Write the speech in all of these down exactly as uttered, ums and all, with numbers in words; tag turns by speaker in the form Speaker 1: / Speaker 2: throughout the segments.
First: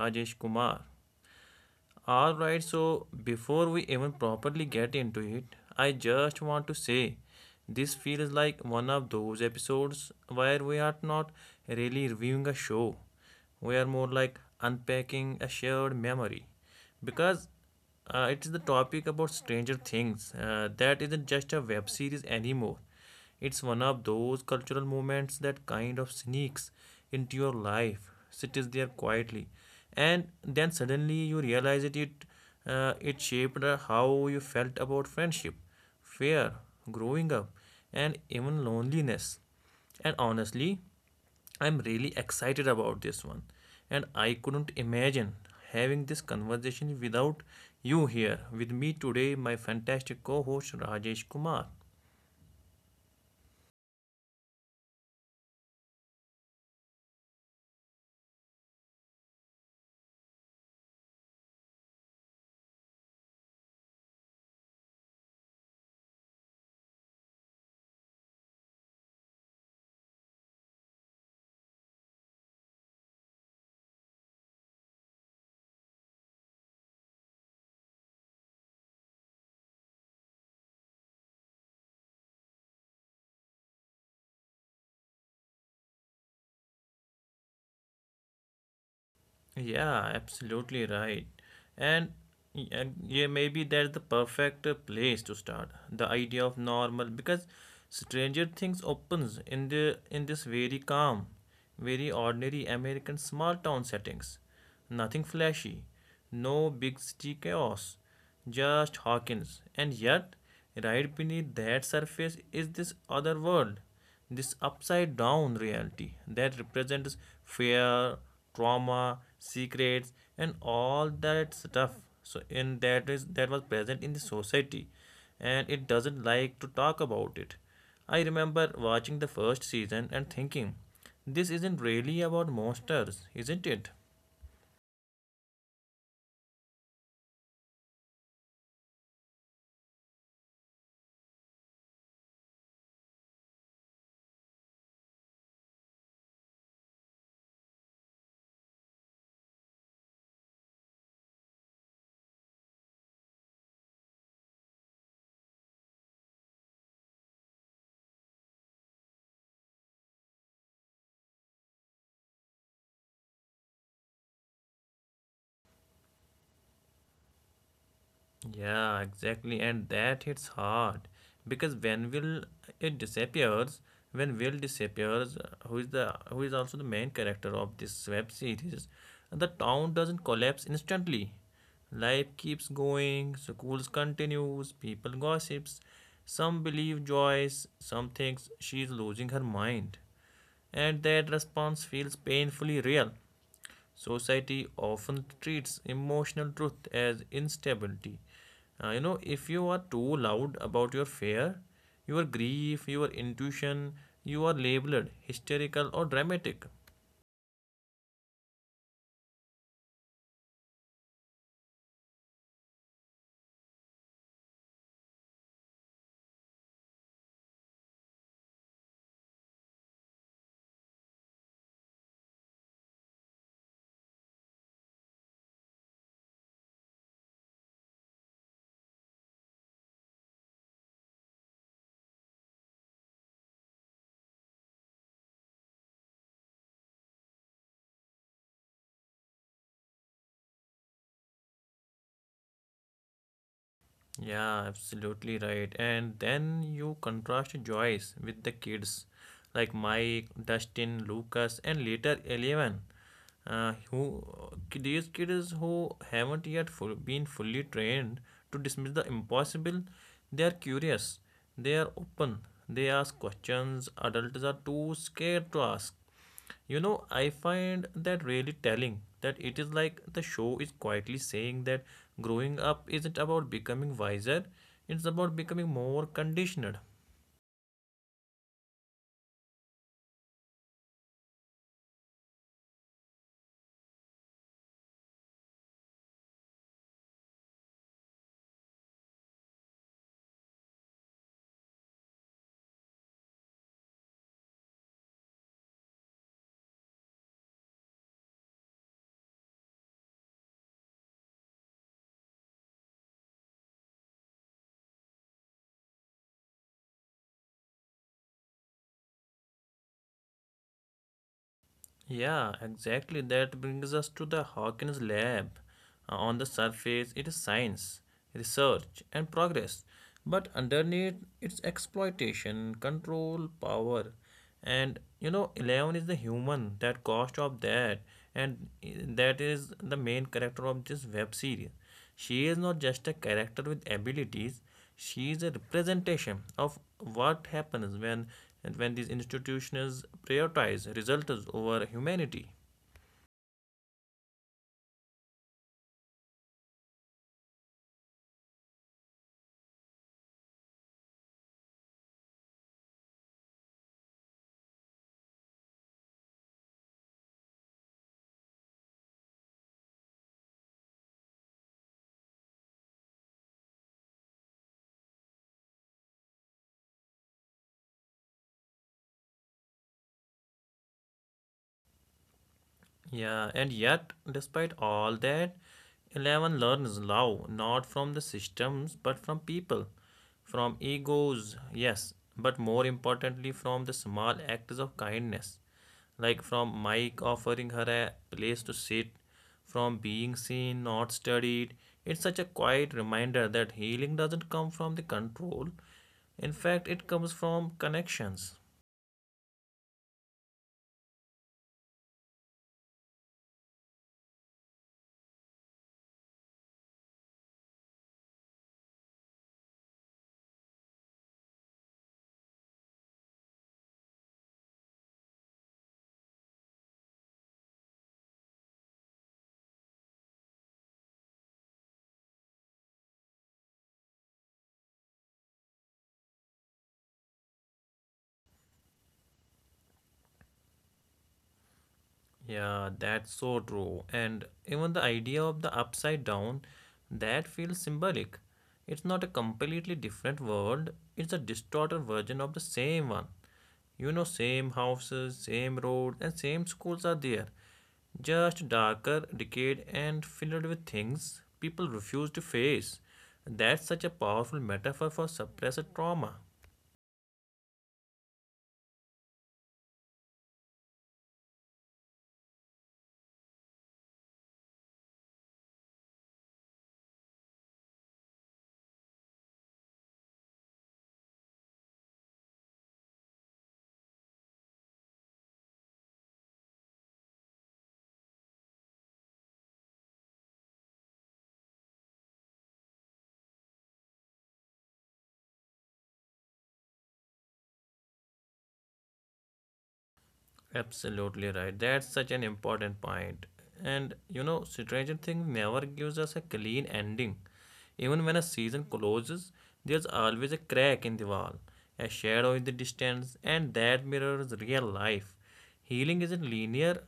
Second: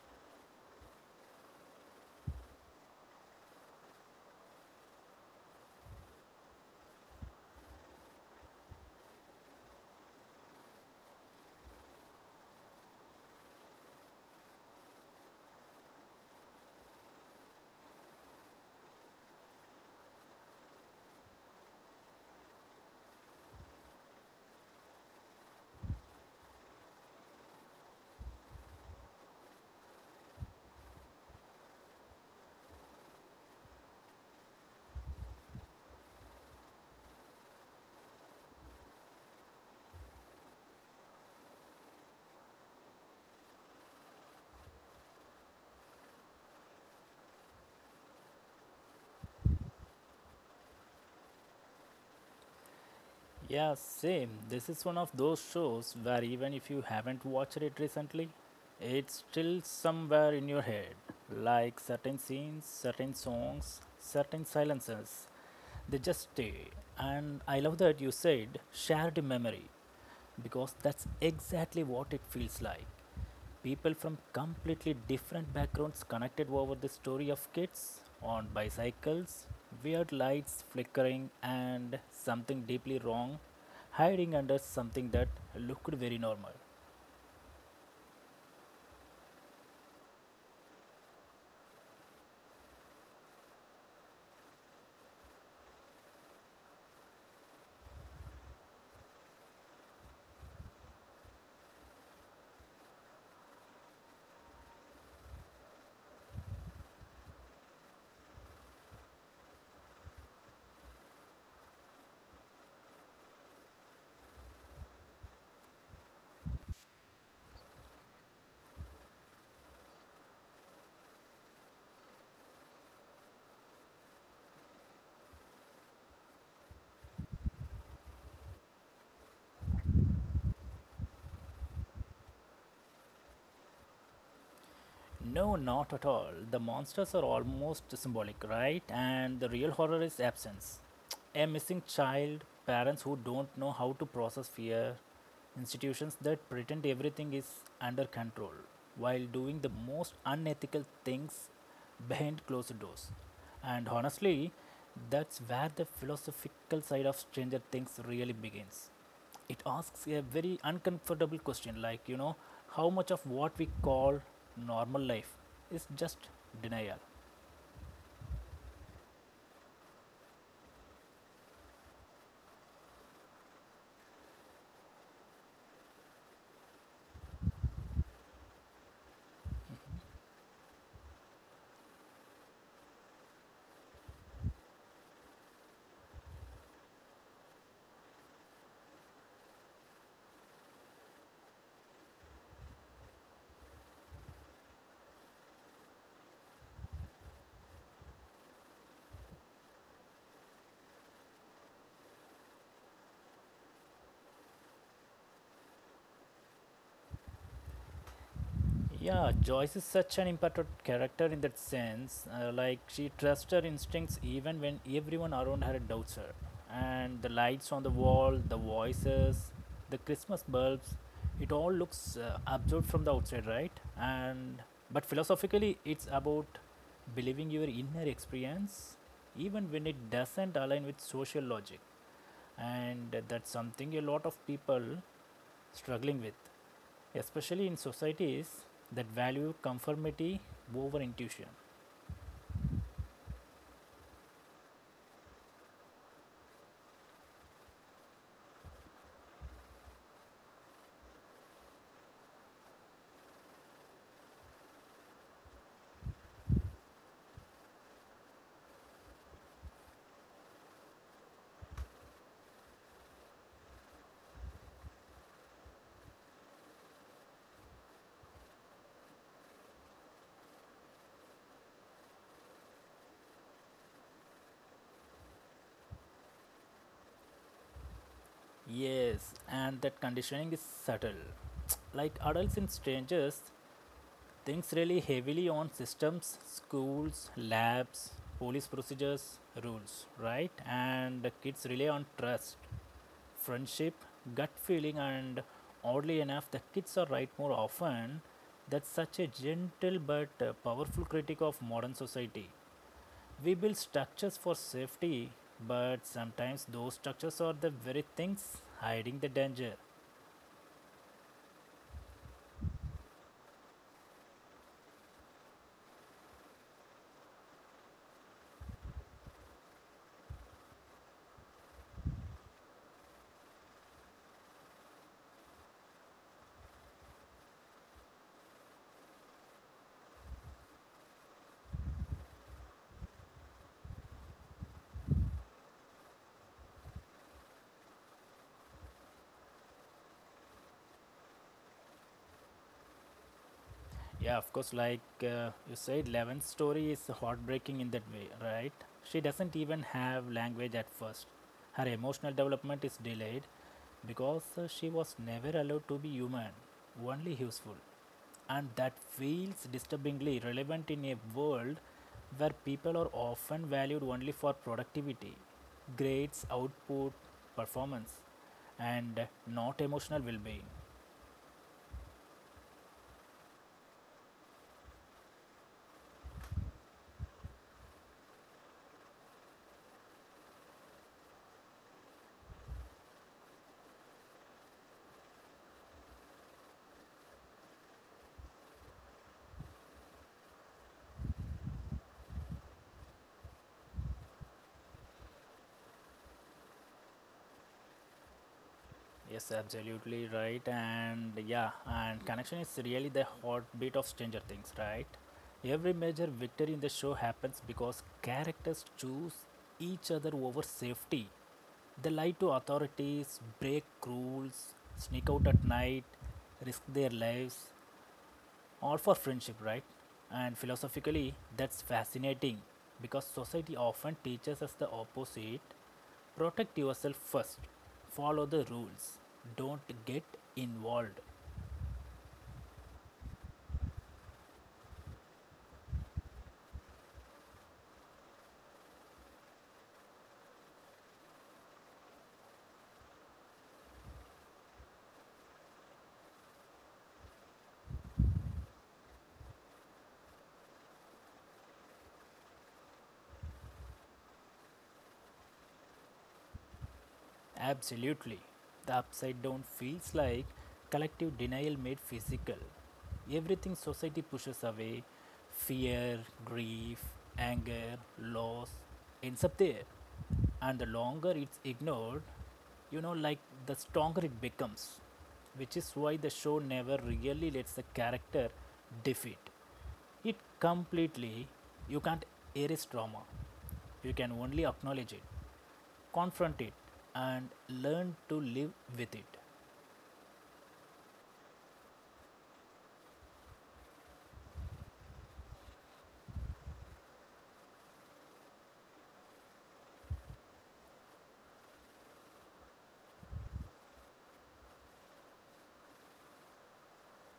Speaker 1: Rajesh Kumar. All right, so before we even properly get into it, I just want to say this feels like one of those episodes where we are not really reviewing a show. We are more like unpacking a shared memory because uh, it is the topic about Stranger Things. Uh, that isn't just a web series anymore. It's one of those cultural movements that kind of sneaks into your life, sits there quietly, and then suddenly you realize it. It uh, it shaped uh, how you felt about friendship, fear, growing up, and even loneliness. And honestly, I'm really excited about this one. And I couldn't imagine having this conversation without you here with me today, my fantastic co host Rajesh Kumar.
Speaker 2: Yeah, same. This is one of those shows where even if you haven't watched it recently, it's still somewhere in your head. Like certain scenes, certain songs, certain silences, they just stay. And I love that you said shared memory because that's exactly what it feels like. People from completely different backgrounds connected over the story of kids on bicycles, weird lights flickering, and something deeply wrong hiding under something that looked very normal.
Speaker 1: Yeah, absolutely right. And, y- and yeah, maybe that's the perfect uh, place to start. The idea of normal because Stranger Things opens in the in this very calm, very ordinary American small town settings. Nothing flashy, no big city chaos just Hawkins. And yet, right beneath that surface is this other world, this upside down reality that represents fear, trauma, secrets, and all that stuff. So, in that is that was present in the society, and it doesn't like to talk about it. I remember watching the first season and thinking, this isn't really about monsters, isn't it?
Speaker 2: No, not at all. The monsters are almost symbolic, right? And the real horror is absence. A missing child, parents who don't know how to process fear, institutions that pretend everything is under control while doing the most unethical things behind closed doors. And honestly, that's where the philosophical side of Stranger Things really begins. It asks a very uncomfortable question like, you know, how much of what we call normal life is just denial?
Speaker 1: Yeah, exactly. And that hits hard because when will it disappears, when Will disappears, uh, who is the who is also the main character of this web series, the town doesn't collapse instantly. Life keeps going, schools continues, people gossips. Some believe Joyce, some thinks she is losing her mind, and that response feels painfully real. Society often treats emotional truth as instability. Uh, you know, if you are too loud about your fear, your grief, your intuition, you are labeled hysterical or dramatic.
Speaker 2: Yeah, Joyce is such an important character in that sense. Uh, like she trusts her instincts even when everyone around her doubts her. And the lights on the wall, the voices, the Christmas bulbs, it all looks uh, absurd from the outside, right? And but philosophically, it's about believing your inner experience even when it doesn't align with social logic. And that's something a lot of people struggling with especially in societies that value conformity over intuition.
Speaker 1: Yeah, absolutely right. And then you contrast Joyce with the kids like Mike, Dustin, Lucas, and later Eleven, uh, who these kids who haven't yet full, been fully trained to dismiss the impossible. They are curious, they are open, they ask questions adults are too scared to ask. You know, I find that really telling that it is like the show is quietly saying that growing up isn't about becoming wiser, it's about becoming more conditioned.
Speaker 2: Yes, and that conditioning is subtle. Like adults and strangers, things really heavily on systems, schools, labs, police procedures, rules, right? And the kids rely on trust, friendship, gut feeling, and oddly enough, the kids are right more often. That's such a gentle but uh, powerful critique of modern society. We build structures for safety, but sometimes those structures are the very things hiding the danger.
Speaker 1: Yeah, exactly. That brings us to the Hawkins lab. Uh, on the surface, it is science, research, and progress. But underneath, it's exploitation, control, power. And you know, Eleven is the human, that cost of that. And eh, that is the main character of this web series. She is not just a character with abilities, she is a representation of what happens when, when these institutions prioritize results over humanity.
Speaker 2: Yeah, of course, like uh, you said, Levin's story is heartbreaking in that way, right? She doesn't even have language at first. Her emotional development is delayed because uh, she was never allowed to be human, only useful. And that feels disturbingly relevant in a world where people are often valued only for productivity, grades, output, performance, and not emotional well being.
Speaker 1: Yeah, and yet, despite all that, Eleven learns love not from the systems but from people, from egos, yes, but more importantly, from the small acts of kindness, like from Mike offering her a place to sit, from being seen, not studied. It's such a quiet reminder that healing doesn't come from the control, in fact, it comes from connections.
Speaker 2: Yes, absolutely right. And yeah, and connection is really the heartbeat of Stranger Things, right? Every major victory in the show happens because characters choose each other over safety. They lie to authorities, break rules, sneak out at night, risk their lives, all for friendship, right? And philosophically, that's fascinating because society often teaches us the opposite: protect yourself first, follow the rules, don't get involved.
Speaker 1: Yeah, that's so true. And even the idea of the upside down, that feels symbolic. It's not a completely different world, it's a distorted version of the same one. You know, same houses, same road, and same schools are there. Just darker, decayed, and filled with things people refuse to face. That's such a powerful metaphor for suppressed trauma.
Speaker 2: Absolutely. The upside down feels like collective denial made physical. Everything society pushes away, fear, grief, anger, loss, ends up there. And the longer it's ignored, you know, like the stronger it becomes. Which is why the show never really lets the character defeat it completely. You can't erase trauma, you can only acknowledge it, confront it, and learn to live with it.
Speaker 1: Absolutely right. That's such an important point. And you know, Stranger Things never gives us a clean ending. Even when a season closes, there's always a crack in the wall, a shadow in the distance, and that mirrors real life. Healing isn't linear,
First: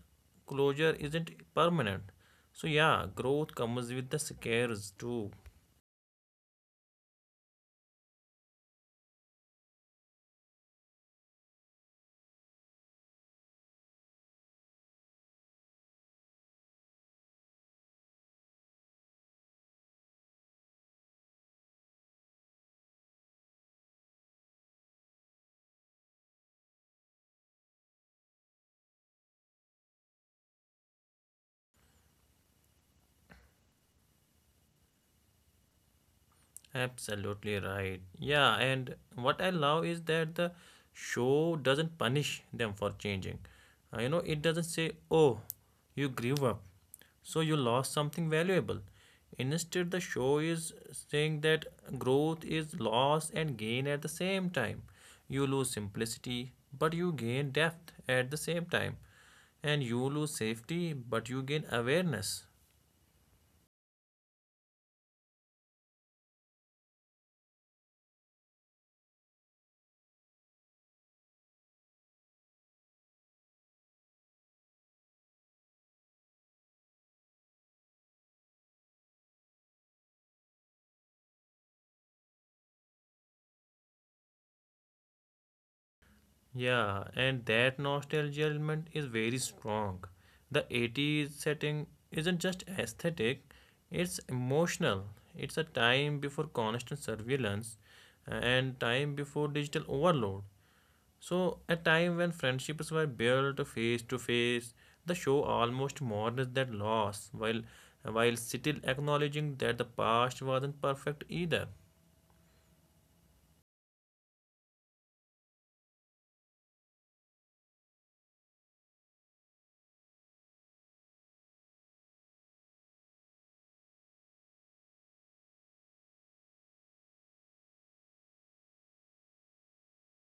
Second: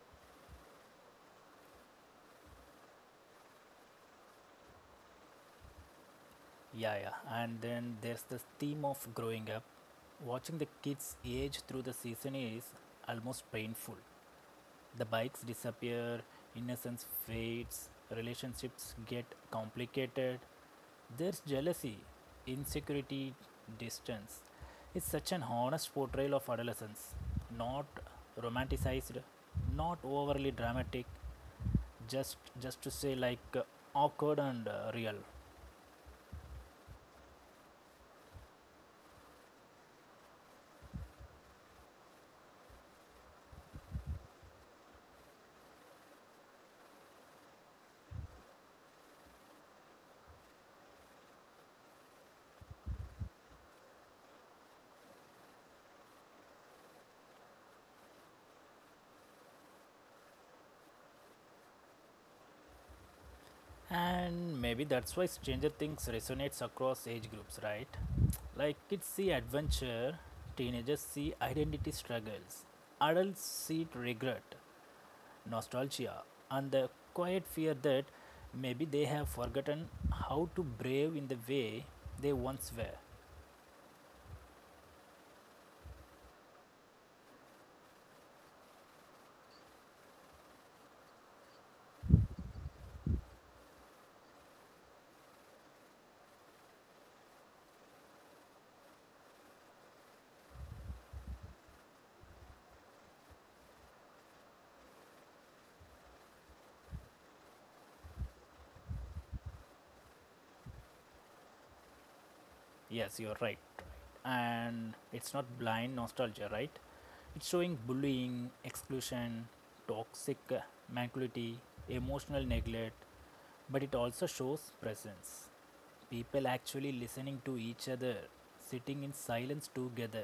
Speaker 1: closure isn't permanent. So, yeah, growth comes with the scares too.
Speaker 2: Yeah yeah and then there's this theme of growing up. Watching the kids age through the season is almost painful. The bikes disappear, innocence fades, relationships get complicated, there's jealousy, insecurity, distance. It's such an honest portrayal of adolescence, not romanticized, not overly dramatic, just just to say like uh, awkward and uh, real.
Speaker 1: Absolutely right. Yeah, and what I love is that the show doesn't punish them for changing. Uh, you know, it doesn't say, oh, you grew up, so you lost something valuable. Instead, the show is saying that growth is loss and gain at the same time. You lose simplicity, but you gain depth at the same time. And you lose safety, but you gain awareness.
Speaker 2: And maybe that's why Stranger Things resonates across age groups, right? Like kids see adventure, teenagers see identity struggles, adults see regret, nostalgia, and the quiet fear that maybe they have forgotten how to brave in the way they once were.
Speaker 1: Yeah, and that nostalgia element is very strong. The eighties setting isn't just aesthetic, it's emotional. It's a time before constant surveillance and time before digital overload. So, a time when friendships were built face to face, the show almost mourns that loss while while still acknowledging that the past wasn't perfect either.
Speaker 2: Yes, you're right, and it's not blind nostalgia, right? It's showing bullying, exclusion, toxic uh, mentality, emotional neglect, but it also shows presence. People actually listening to each other, sitting in silence together,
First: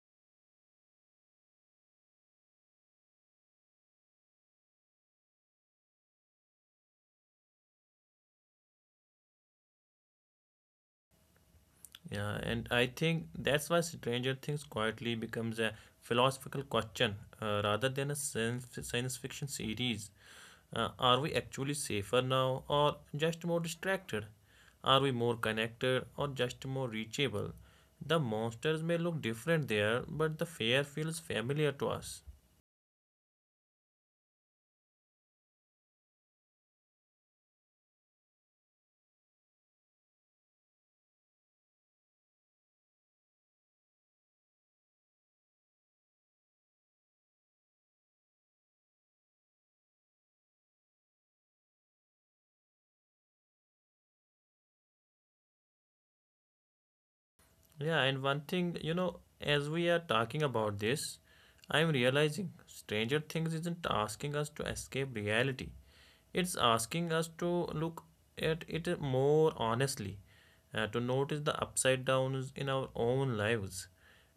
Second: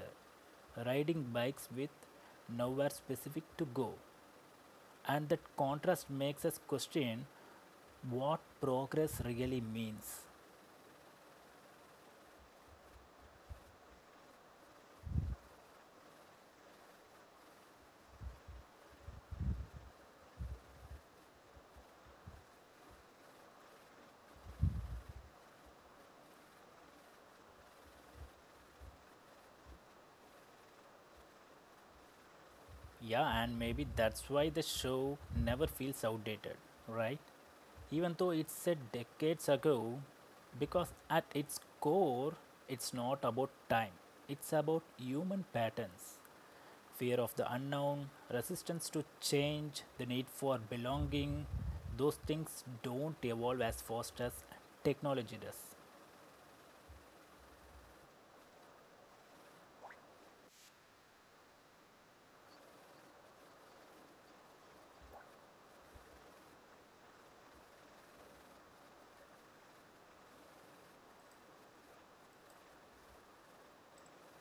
Speaker 2: riding bikes with nowhere specific to go. And that contrast makes us question what progress really means.
Speaker 1: Yeah, and I think that's why Stranger Things quietly becomes a philosophical question uh, rather than a science, science fiction series. Uh, are we actually safer now or just more distracted? Are we more connected or just more reachable? The monsters may look different there, but the fear feels familiar to us.
Speaker 2: Yeah, and maybe that's why the show never feels outdated, right? Even though it's said decades ago, because at its core, it's not about time, it's about human patterns: fear of the unknown, resistance to change, the need for belonging. Those things don't evolve as fast as technology does.
Speaker 1: Yeah, and one thing, you know, as we are talking about this, I'm realizing Stranger Things isn't asking us to escape reality. It's asking us to look at it more honestly, uh, to notice the upside downs in our own lives,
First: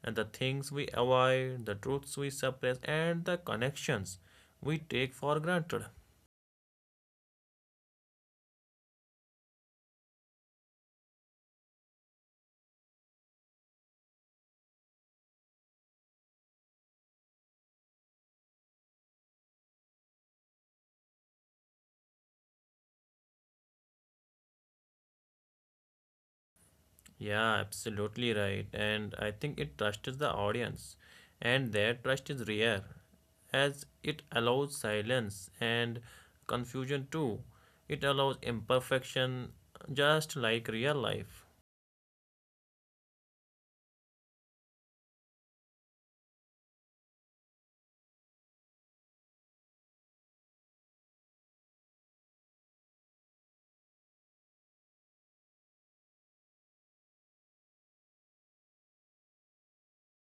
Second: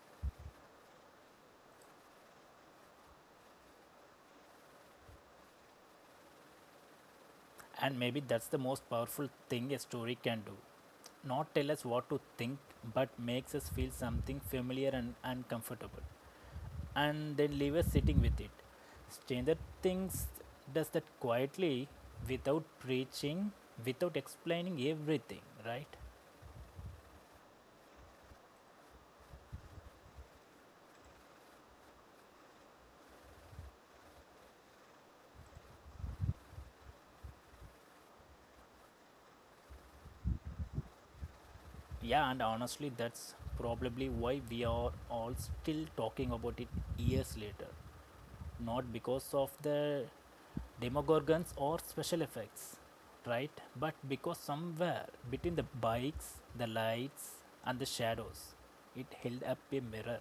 Speaker 1: and the things we avoid, the truths we suppress, and the connections we take for granted.
Speaker 2: And maybe that's the most powerful thing a story can do. Not tell us what to think, but makes us feel something familiar and uncomfortable, and then leave us sitting with it. Stranger Things does that quietly, without preaching, without explaining everything, right?
Speaker 1: Yeah, absolutely right. And I think it trusts the audience, and their trust is rare, as it allows silence and confusion too. It allows imperfection, just like real life.
Speaker 2: Yeah, and honestly, that's probably why we are all still talking about it years later. Not because of the demogorgons or special effects, right? But because somewhere between the bikes, the lights, and the shadows, it held up a mirror.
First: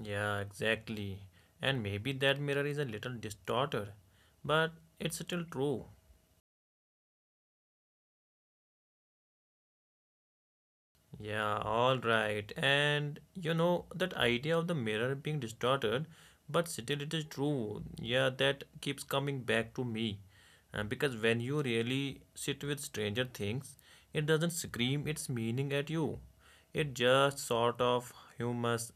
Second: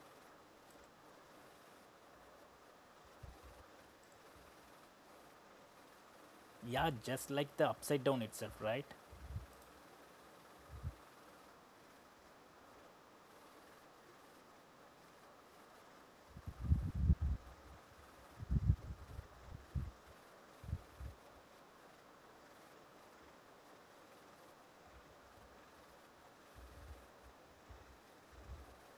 Speaker 1: Yeah, exactly. And maybe that mirror is a little distorted, but it's still true.
Speaker 2: Yeah, just like the upside down itself, right?
Speaker 1: Yeah, all right. And you know, that idea of the mirror being distorted, but still it is true. Yeah, that keeps coming back to me. Uh, because when you really sit with stranger things, it doesn't scream its meaning at you. It just sort of humus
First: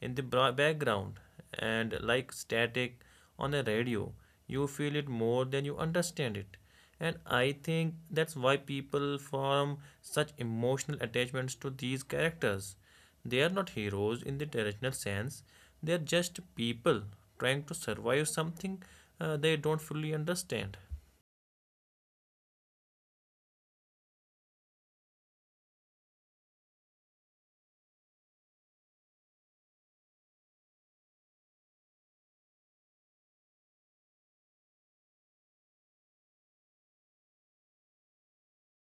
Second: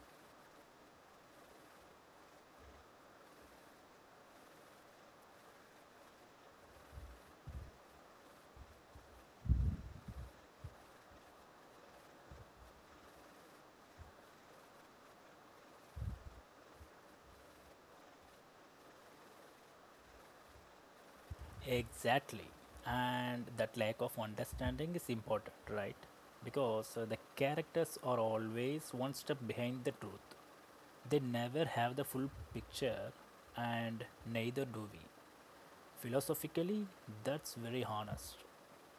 Speaker 1: in the background and like static on a radio. You feel it more than you understand it. And I think that's why people form such emotional attachments to these characters. They are not heroes in the traditional sense, they are just people trying to survive something uh, they don't fully understand.
Speaker 2: Exactly. And that lack of understanding is important, right? Because uh, the characters are always one step behind the truth. They never have the full picture, and neither do we. Philosophically, that's very honest.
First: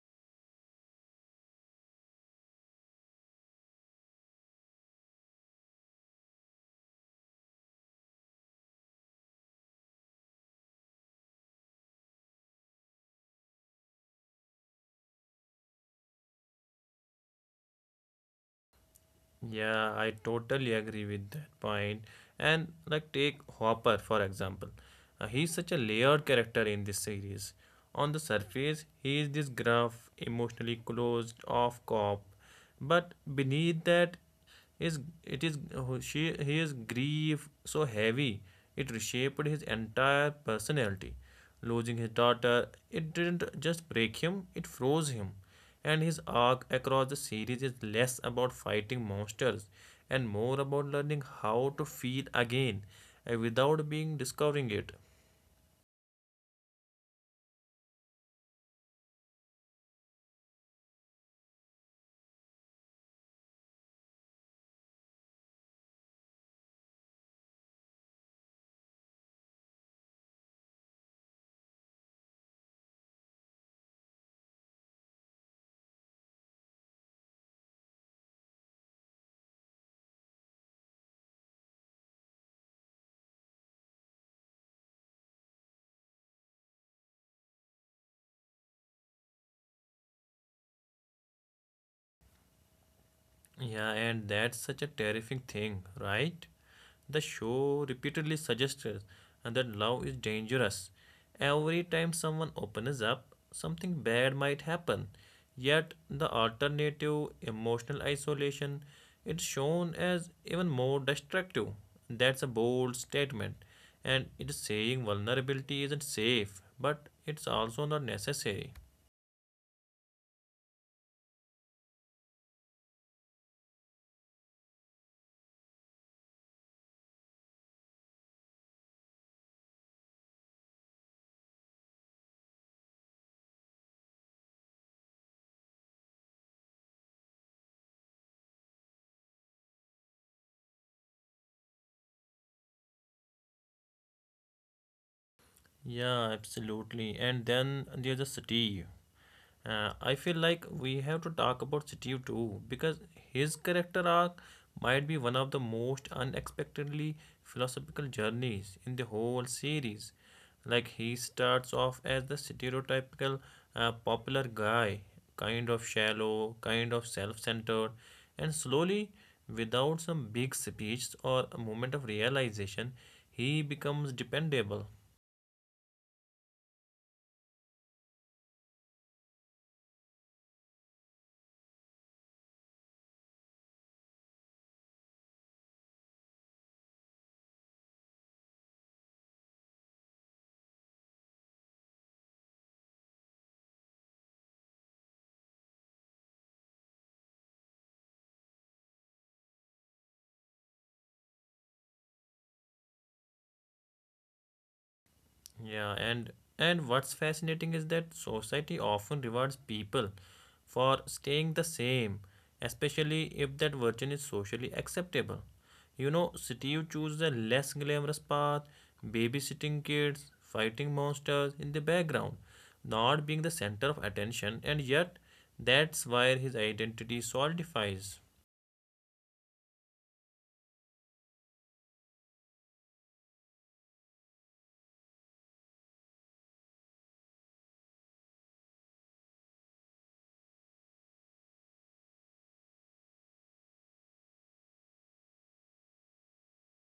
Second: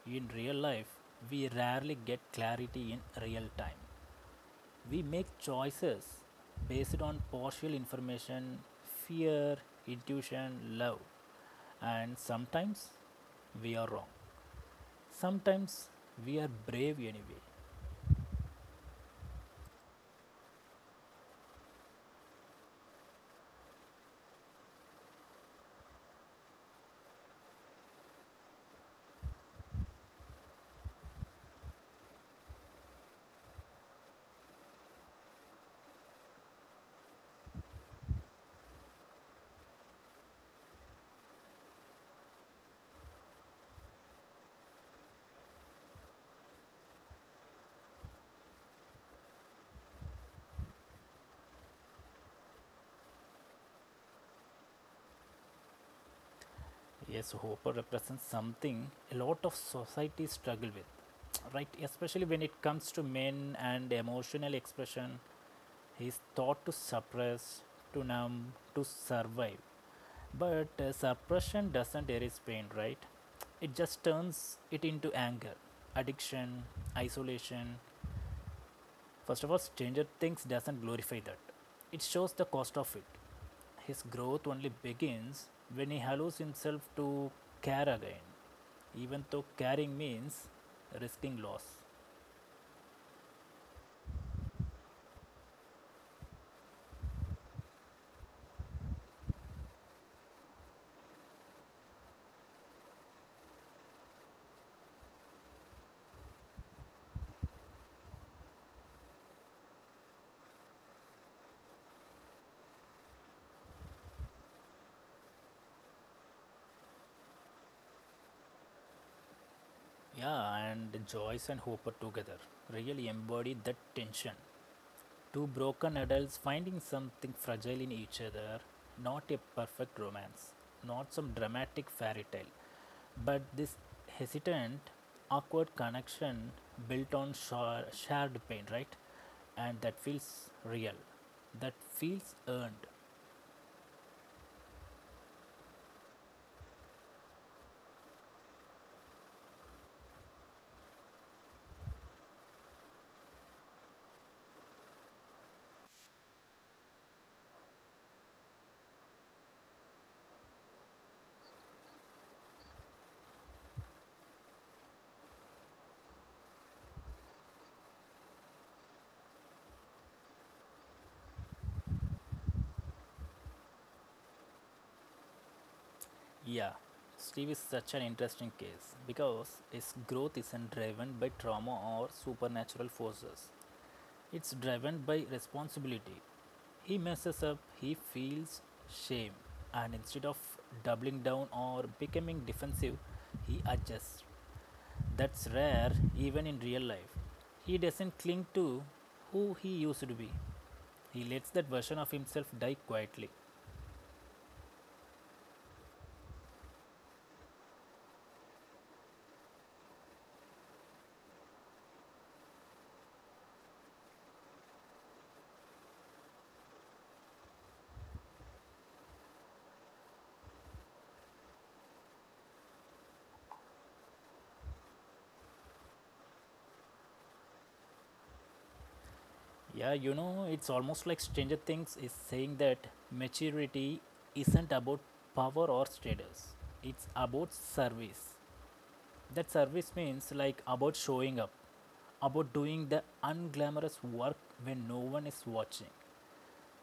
Speaker 2: In real life, we rarely get clarity in real time. We make choices based on partial information, fear, intuition, love, and sometimes we are wrong. Sometimes we are brave anyway.
Speaker 1: Yeah, I totally agree with that point. And like take Hopper for example. Uh, he's such a layered character in this series. On the surface, he is this gruff, emotionally closed off cop, but beneath that is it is who she his grief so heavy it reshaped his entire personality. Losing his daughter, it didn't just break him, it froze him. And his arc across the series is less about fighting monsters and more about learning how to feel again uh, without being discovering it.
Speaker 2: Yes, Hopper represents something a lot of society struggle with, right? Especially when it comes to men and emotional expression. He is thought to suppress, to numb, to survive. But uh, suppression doesn't erase pain, right? It just turns it into anger, addiction, isolation. First of all, Stranger Things doesn't glorify that. It shows the cost of it. His growth only begins when he allows himself to care again, even though caring means risking loss.
Speaker 1: Yeah, and that's such a terrifying thing, right? The show repeatedly suggests us that love is dangerous. Every time someone opens up, something bad might happen. Yet, the alternative, emotional isolation, is shown as even more destructive. That's a bold statement, and it is saying vulnerability isn't safe, but it's also not necessary.
Speaker 2: Yeah, and Joyce and Hopper together really embody that tension. Two broken adults finding something fragile in each other, not a perfect romance, not some dramatic fairy tale, but this hesitant, awkward connection built on shared pain, right? And that feels real, that feels earned.
Speaker 1: Yeah, absolutely. And then there's a Steve. Uh, I feel like we have to talk about Steve too because his character arc might be one of the most unexpectedly philosophical journeys in the whole series. Like he starts off as the stereotypical uh, popular guy, kind of shallow, kind of self-centered, and slowly, without some big speech or a moment of realization, he becomes dependable.
Speaker 2: Yeah, Steve is such an interesting case because its growth isn't driven by trauma or supernatural forces. It's driven by responsibility. He messes up, he feels shame, and instead of doubling down or becoming defensive, he adjusts. That's rare even in real life. He doesn't cling to who he used to be. He lets that version of himself die quietly.
Speaker 1: Yeah, and and what's fascinating is that society often rewards people for staying the same, especially if that version is socially acceptable. You know, Steve chose the less glamorous path, babysitting kids, fighting monsters in the background, not being the center of attention, and yet that's where his identity solidifies.
Speaker 2: Yeah, you know, it's almost like Stranger Things is saying that maturity isn't about power or status. It's about service. That service means like about showing up, about doing the unglamorous work when no one is watching.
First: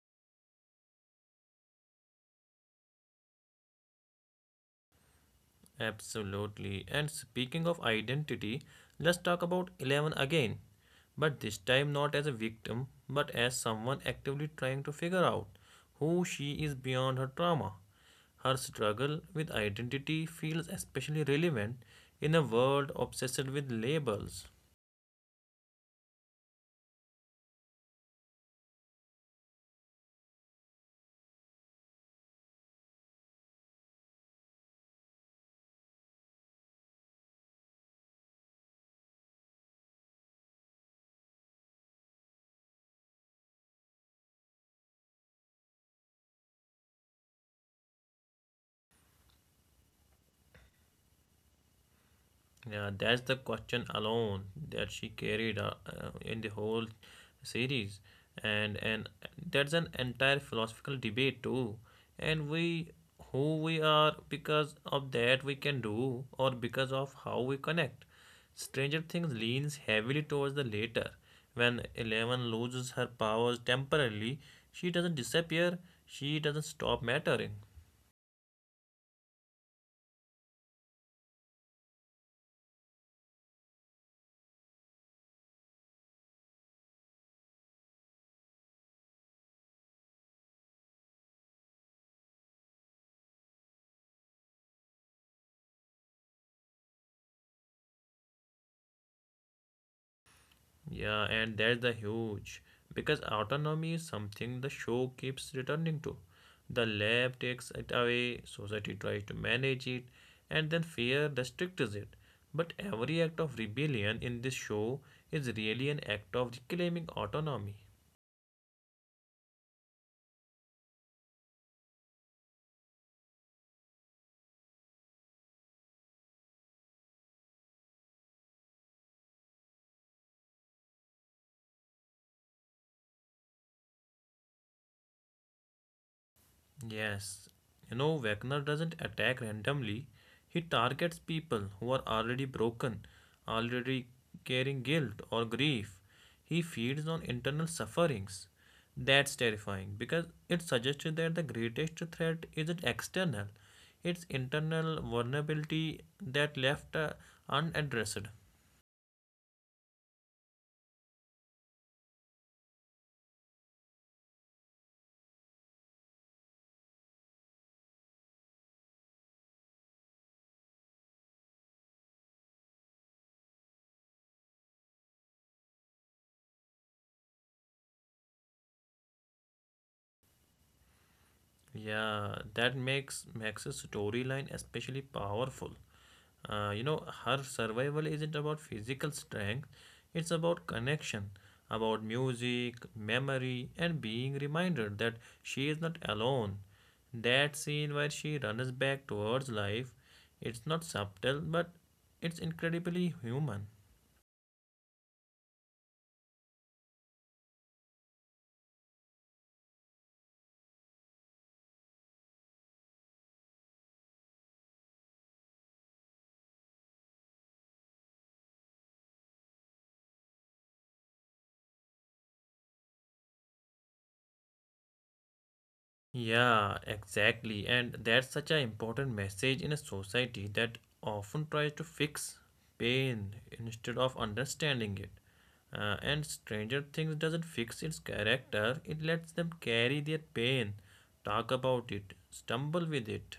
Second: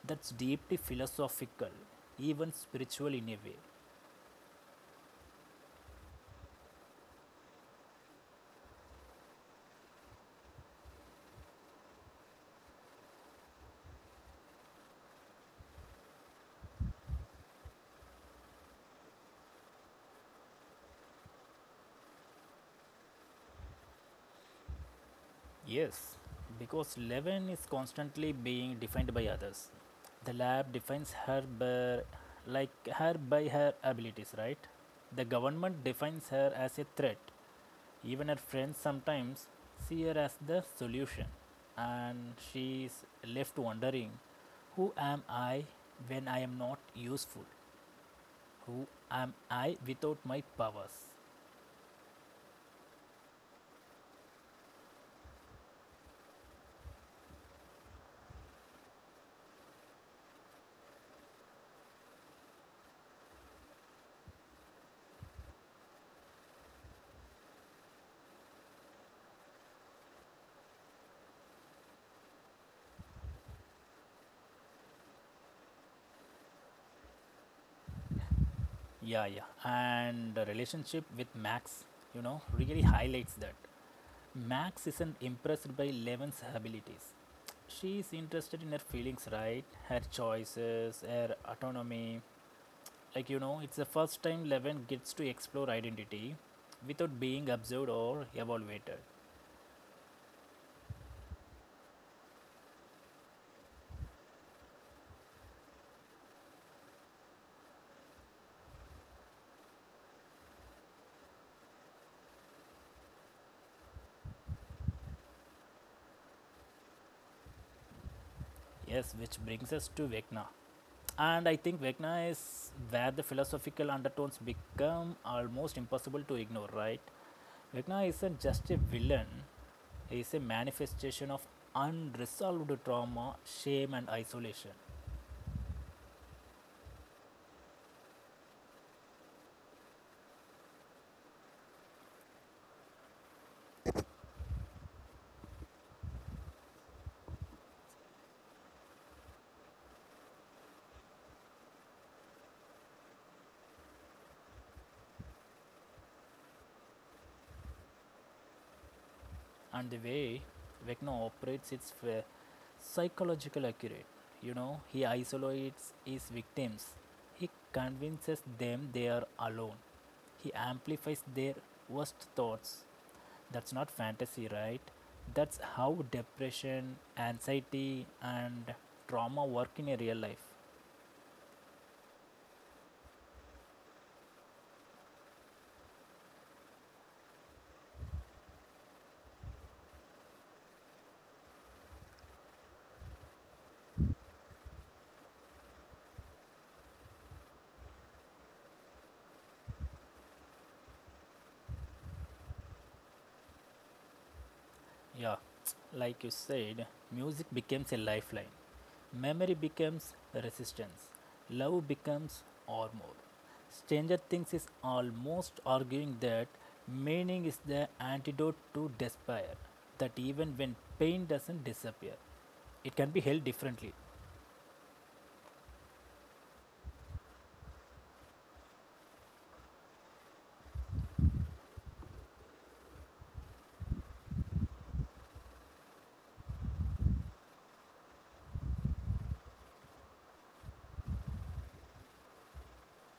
Speaker 2: That's deeply philosophical, even spiritual in a way.
Speaker 1: Absolutely. And speaking of identity, let's talk about Eleven again. But this time not as a victim, but as someone actively trying to figure out who she is beyond her trauma. Her struggle with identity feels especially relevant in a world obsessed with labels.
Speaker 2: Yes, because Levin is constantly being defined by others. The lab defines her by, like her by her abilities, right? The government defines her as a threat. Even her friends sometimes see her as the solution, and she is left wondering, who am I when I am not useful? Who am I without my powers?
Speaker 1: Yeah, that's the question alone that she carried uh, uh, in the whole series, and and that's an entire philosophical debate too. And we, who we are, because of that we can do, or because of how we connect. Stranger Things leans heavily towards the latter. When Eleven loses her powers temporarily, she doesn't disappear. She doesn't stop mattering.
Speaker 2: Yeah, yeah. And the relationship with Max, you know, really highlights that. Max isn't impressed by Levin's abilities. She is interested in her feelings, right? Her choices, her autonomy. Like, you know, it's the first time Levin gets to explore identity without being observed or evaluated.
Speaker 1: Yeah, and that's the huge because autonomy is something the show keeps returning to. The lab takes it away, society tries to manage it, and then fear restricts it. But every act of rebellion in this show is really an act of reclaiming autonomy.
Speaker 2: Yes, which brings us to Vecna. And I think Vecna is where the philosophical undertones become almost impossible to ignore, right? Vecna isn't just a villain, he is a manifestation of unresolved trauma, shame, and isolation.
Speaker 1: Yes, you know, Wagner doesn't attack randomly. He targets people who are already broken, already carrying guilt or grief. He feeds on internal sufferings. That's terrifying because it suggests that the greatest threat isn't external, it's internal vulnerability that left uh, unaddressed.
Speaker 2: And the way Vecna operates, it's uh, psychological accurate. You know, he isolates his victims, he convinces them they are alone, he amplifies their worst thoughts. That's not fantasy, right? That's how depression, anxiety, and trauma work in a real life.
Speaker 1: Yeah, that makes Max's storyline especially powerful. Uh, you know, her survival isn't about physical strength, it's about connection, about music, memory, and being reminded that she is not alone. That scene where she runs back towards life, it's not subtle, but it's incredibly human.
Speaker 2: Yeah, like you said, music becomes a lifeline. Memory becomes resistance. Love becomes armor. Stranger Things is almost arguing that meaning is the antidote to despair, that even when pain doesn't disappear, it can be held differently.
Speaker 1: Yeah, exactly. And that's such an important message in a society that often tries to fix pain instead of understanding it. Uh, and Stranger Things doesn't fix its character, it lets them carry their pain, talk about it, stumble with it.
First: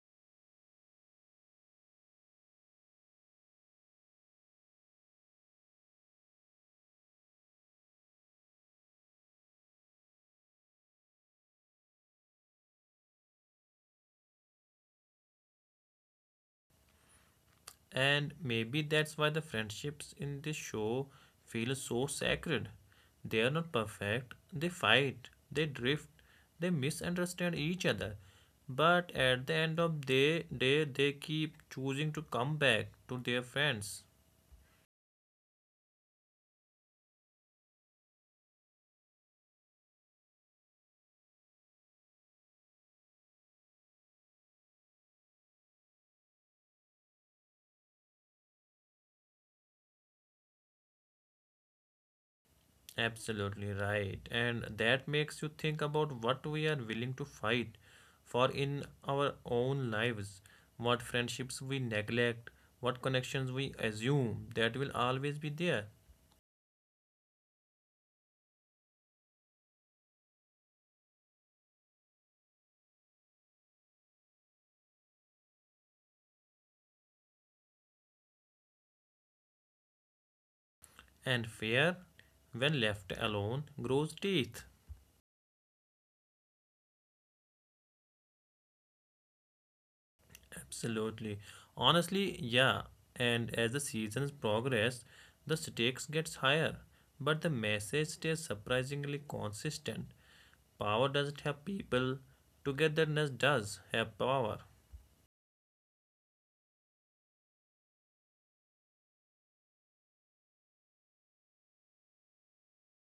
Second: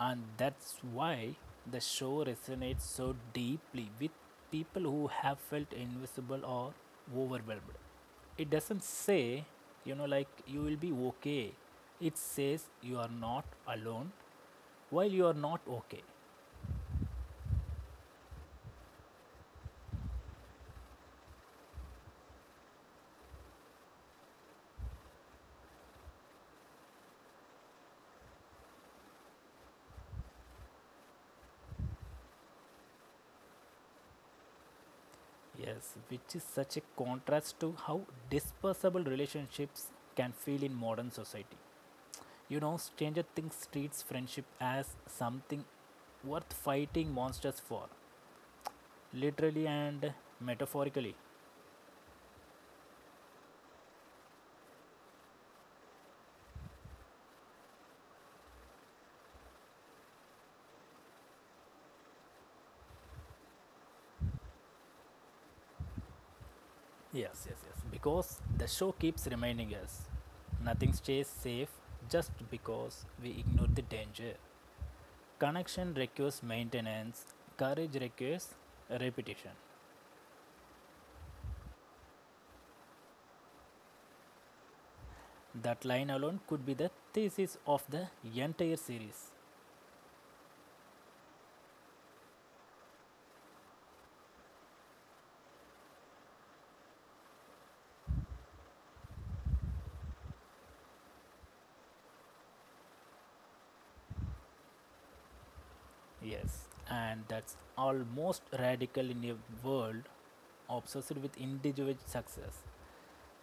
Speaker 2: And that's why the show resonates so deeply with people who have felt invisible or overwhelmed. It doesn't say, you know, like you will be okay. It says you are not alone while you are not okay.
Speaker 1: And maybe that's why the friendships in this show feel so sacred. They are not perfect, they fight, they drift, they misunderstand each other. But at the end of the day, they keep choosing to come back to their friends.
Speaker 2: Yes, which is such a contrast to how dispersable relationships can feel in modern society. You know, Stranger Things treats friendship as something worth fighting monsters for, literally and metaphorically.
Speaker 1: Absolutely right. And that makes you think about what we are willing to fight for in our own lives, what friendships we neglect, what connections we assume that will always be there.
Speaker 2: Yes, yes, yes. Because the show keeps reminding us nothing stays safe just because we ignore the danger. Connection requires maintenance, courage requires repetition.
Speaker 1: And fear, when left alone, grows teeth.
Speaker 2: That line alone could be the thesis of the entire series.
Speaker 1: Absolutely. Honestly, yeah. And as the seasons progress, the stakes gets higher, but the message stays surprisingly consistent. Power doesn't have people, togetherness does have power.
Speaker 2: Yes, and that's almost radical in a world obsessed with individual success.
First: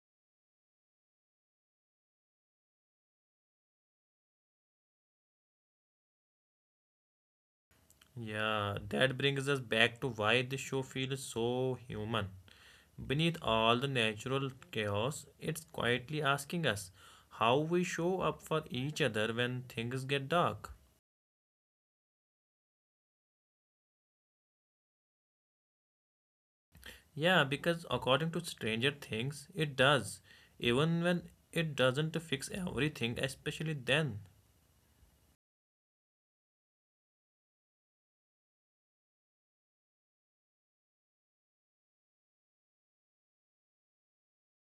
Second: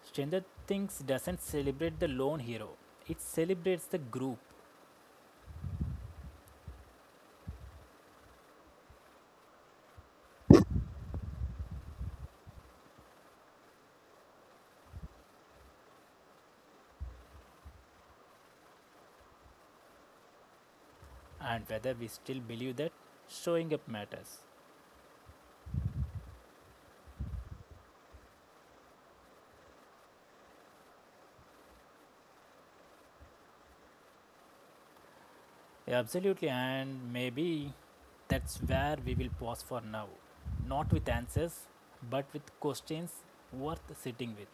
Speaker 2: Stranger Things doesn't celebrate the lone hero, it celebrates the group.
Speaker 1: Yeah, that brings us back to why this show feels so human. Beneath all the natural chaos, it's quietly asking us how we show up for each other when things get dark.
Speaker 2: And whether we still believe that showing up matters.
Speaker 1: Yeah, because according to Stranger Things, it does, even when it doesn't fix everything, especially then.
Speaker 2: Absolutely, and maybe that's where we will pause for now. Not with answers, but with questions worth sitting with.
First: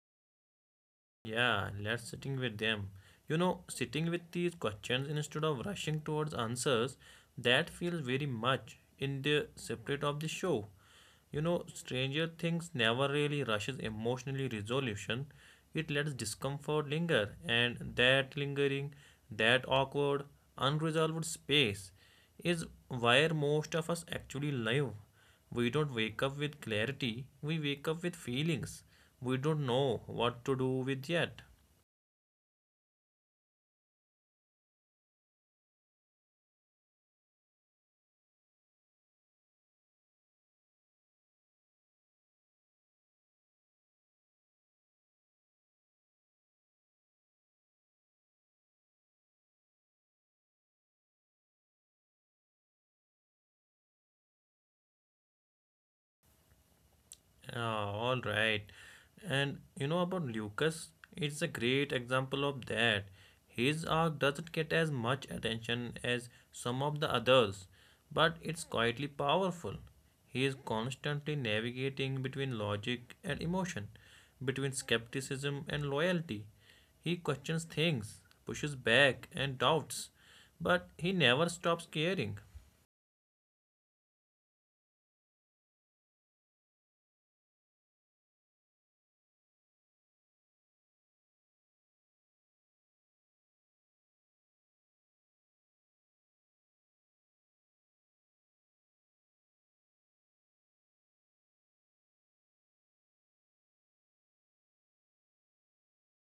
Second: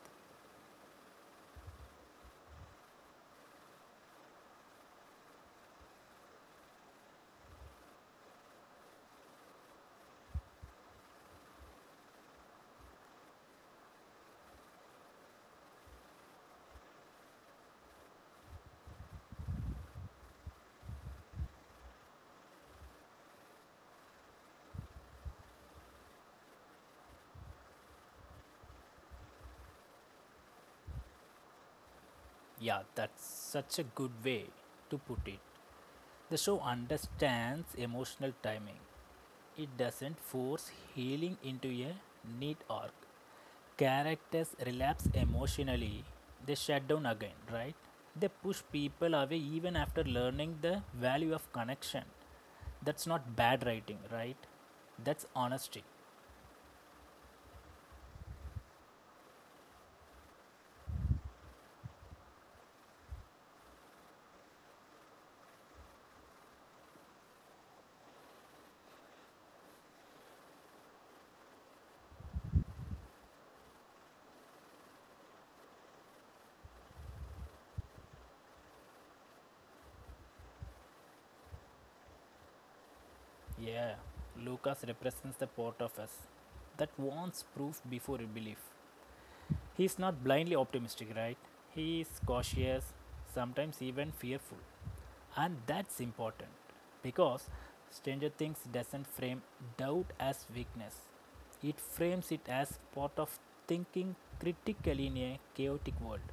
Speaker 1: Yeah, let's sitting with them. You know, sitting with these questions instead of rushing towards answers, that feels very much in the spirit of the show. You know, Stranger Things never really rushes emotionally resolution. It lets discomfort linger, and that lingering, that awkward, unresolved space is where most of us actually live. We don't wake up with clarity, we wake up with feelings we don't know what to do with yet.
Speaker 2: Yeah, that's such a good way to put it. The show understands emotional timing. It doesn't force healing into a neat arc. Characters relapse emotionally. They shut down again, right? They push people away even after learning the value of connection. That's not bad writing, right? That's honesty.
Speaker 1: Yeah, all right. And you know about Lucas, it's a great example of that. His arc doesn't get as much attention as some of the others, but it's quietly powerful. He is constantly navigating between logic and emotion, between skepticism and loyalty. He questions things, pushes back, and doubts, but he never stops caring.
Speaker 2: Yeah, Lucas represents the part of us that wants proof before belief. He's not blindly optimistic, right? He is cautious, sometimes even fearful. And that's important because Stranger Things doesn't frame doubt as weakness, it frames it as part of thinking critically in a chaotic world.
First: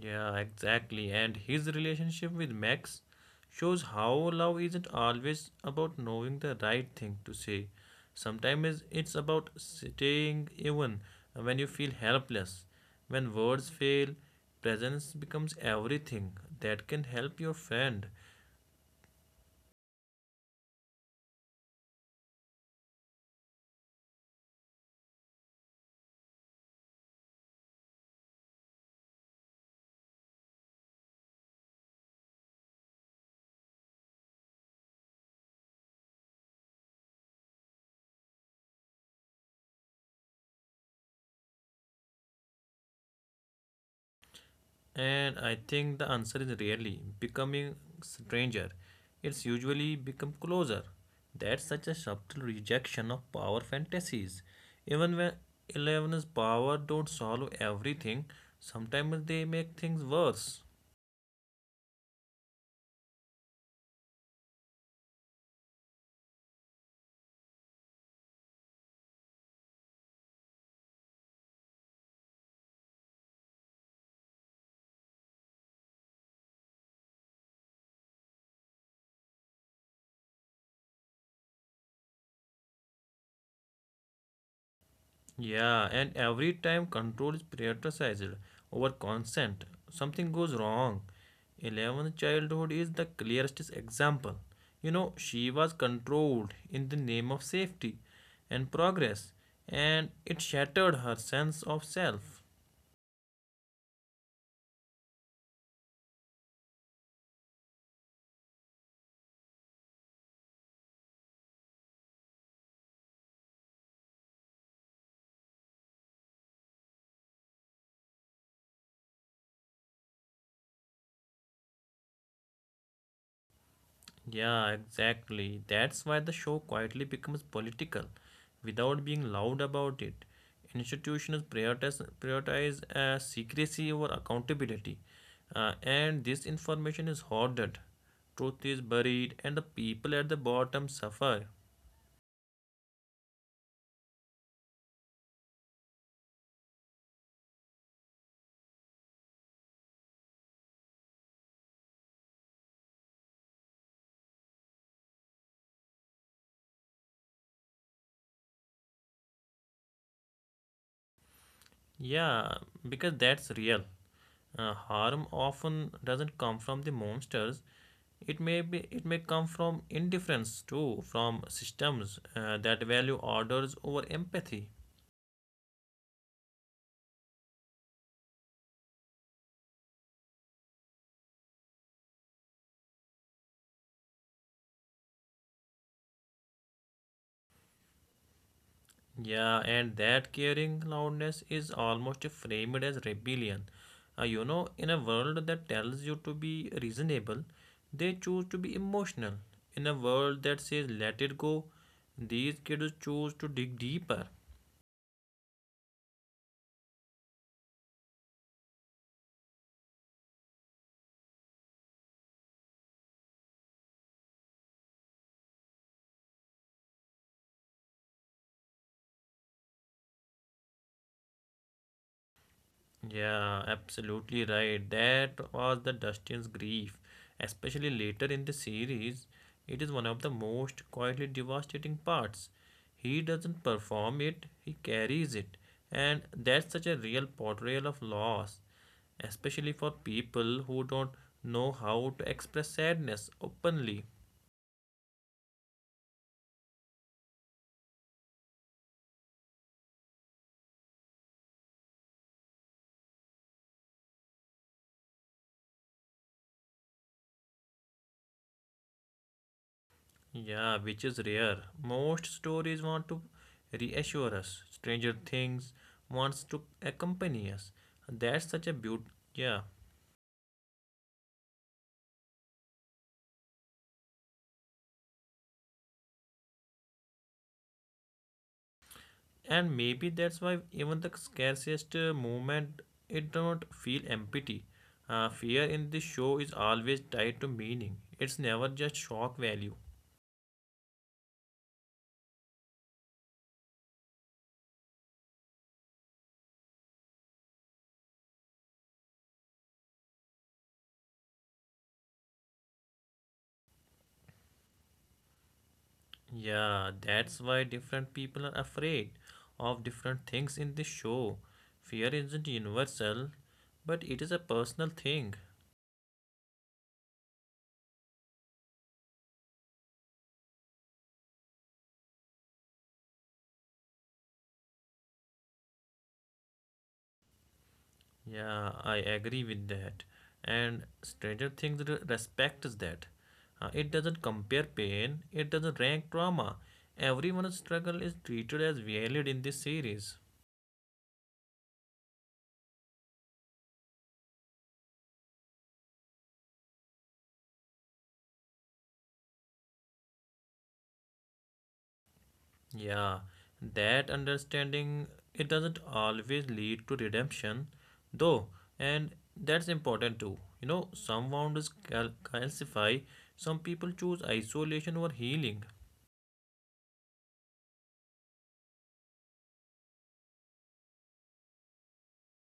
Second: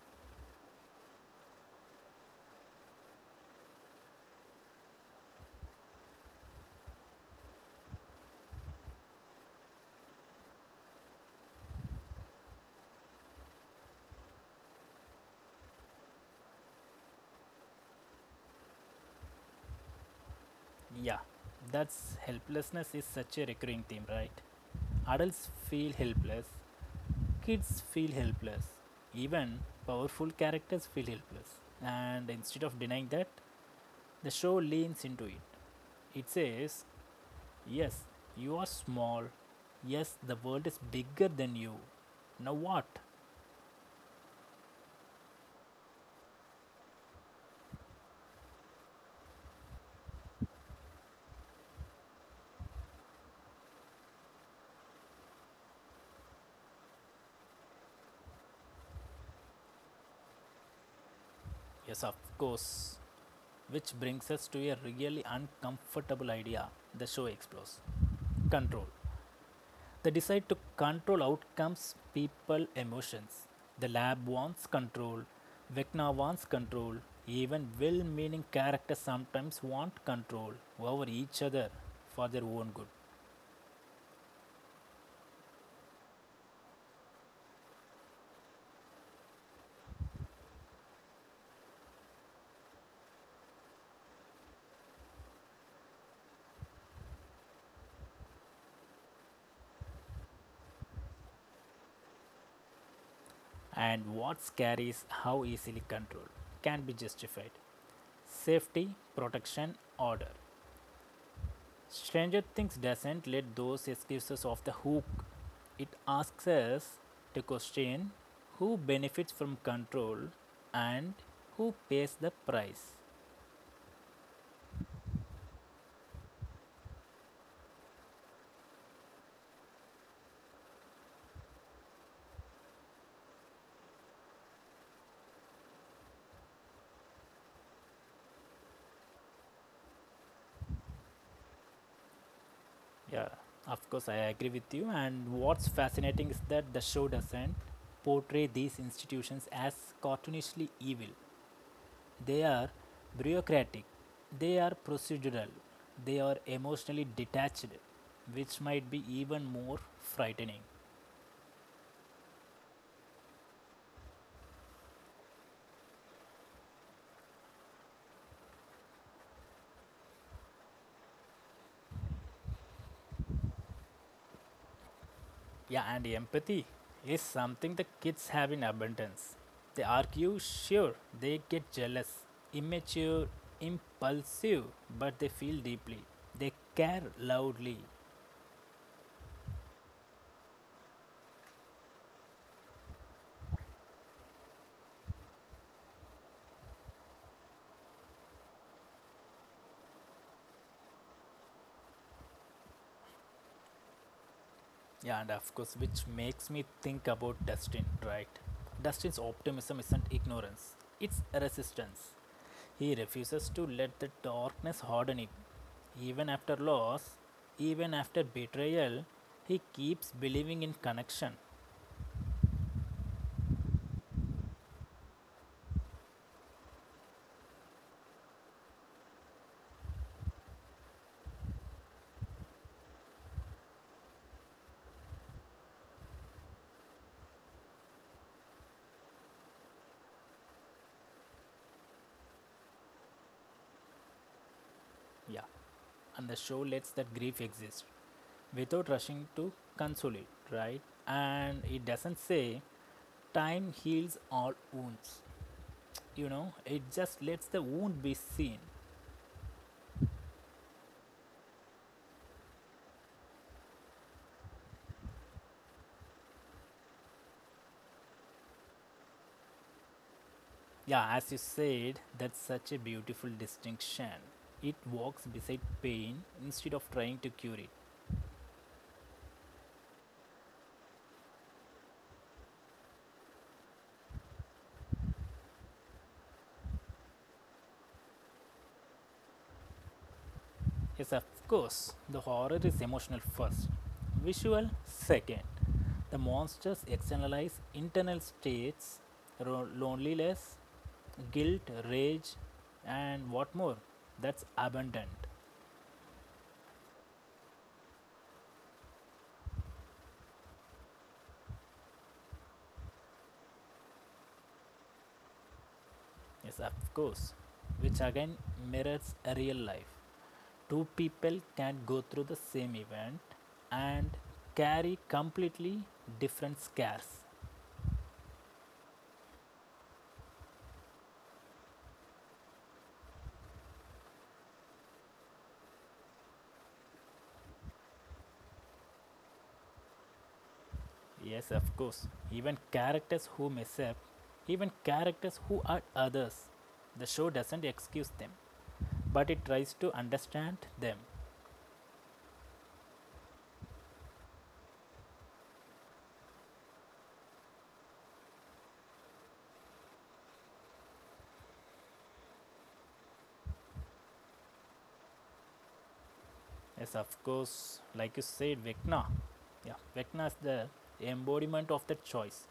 Speaker 1: Yeah, exactly. And his relationship with Max shows how love isn't always about knowing the right thing to say. Sometimes it's about staying even when you feel helpless. When words fail, presence becomes everything that can help your friend.
Speaker 2: Yeah, that's helplessness is such a recurring theme, right? Adults feel helpless, kids feel helpless, even powerful characters feel helpless. And instead of denying that, the show leans into it. It says, yes, you are small. Yes, the world is bigger than you. Now what?
Speaker 1: And I think the answer is rarely becoming stranger. It's usually become closer. That's such a subtle rejection of power fantasies. Even when eleven's power don't solve everything, sometimes they make things worse.
Speaker 2: Yes, of course. Which brings us to a really uncomfortable idea the show explores. Control. They decide to control outcomes, people, emotions. The lab wants control. Vecna wants control. Even well meaning characters sometimes want control over each other for their own good.
Speaker 1: Yeah, and every time control is prioritized over consent, something goes wrong. eleventh childhood is the clearest example. You know, she was controlled in the name of safety and progress, and it shattered her sense of self.
Speaker 2: And what scares how easily controlled can be justified. Safety, protection, order. Stranger Things doesn't let those excuses off the hook. It asks us to question who benefits from control and who pays the price.
Speaker 1: Yeah, exactly. That's why the show quietly becomes political without being loud about it. Institutions prioritize, prioritize uh, secrecy over accountability, uh, and this information is hoarded. Truth is buried, and the people at the bottom suffer.
Speaker 2: Yeah, of course, I agree with you. And what's fascinating is that the show doesn't portray these institutions as cartoonishly evil. They are bureaucratic, they are procedural, they are emotionally detached, which might be even more frightening.
Speaker 1: Yeah, because that's real. Uh, harm often doesn't come from the monsters. It may be, it may come from indifference too, from systems uh, that value orders over empathy.
Speaker 2: Yeah, and empathy is something the kids have in abundance. They argue, sure, they get jealous, immature, impulsive, but they feel deeply. They care loudly.
Speaker 1: Yeah, and that caring loudness is almost framed as rebellion. Uh, you know, in a world that tells you to be reasonable, they choose to be emotional. In a world that says let it go, these kids choose to dig deeper.
Speaker 2: Yeah, and of course, which makes me think about Dustin, right? Dustin's optimism isn't ignorance, it's resistance. He refuses to let the darkness harden him. Even after loss, even after betrayal, he keeps believing in connection.
Speaker 1: Yeah, absolutely right. That was the Dustin's grief, especially later in the series. It is one of the most quietly devastating parts. He doesn't perform it, he carries it. And that's such a real portrayal of loss, especially for people who don't know how to express sadness openly.
Speaker 2: Yeah, and the show lets that grief exist without rushing to console it, right? And it doesn't say time heals all wounds. You know, it just lets the wound be seen.
Speaker 1: Yeah, which is rare. Most stories want to reassure us. Stranger Things wants to accompany us. That's such a beaut. Yeah,
Speaker 2: Yeah, as you said, that's such a beautiful distinction. It walks beside pain instead of trying to cure it.
Speaker 1: and maybe that's why even the scarcest uh, moment, it does not feel empty. Uh, fear in this show is always tied to meaning. It's never just shock value.
Speaker 2: Is of course the horror is emotional first, visual second. The monsters externalize internal states, loneliness, guilt, rage, and what more? That's abundant,
Speaker 1: Yeah, that's why different people are afraid of different things in this show. Fear isn't universal, but it is a personal thing.
Speaker 2: yes, of course, which again mirrors a real life. Two people can go through the same event and carry completely different scares.
Speaker 1: Yeah, I agree with that. And Stranger Things re- respects that. Uh, it doesn't compare pain, it doesn't rank trauma. Everyone's struggle is treated as valid in this series.
Speaker 2: Yes, of course. Even characters who mess up, even characters who are others, the show doesn't excuse them, but it tries to understand them.
Speaker 1: Yeah, that understanding it doesn't always lead to redemption, though, and that's important too. You know, some wounds cal- calcify, some people choose isolation over healing.
Speaker 2: Yes, of course. Like you said, Vecna. Yeah, Vecna is the embodiment of that choice.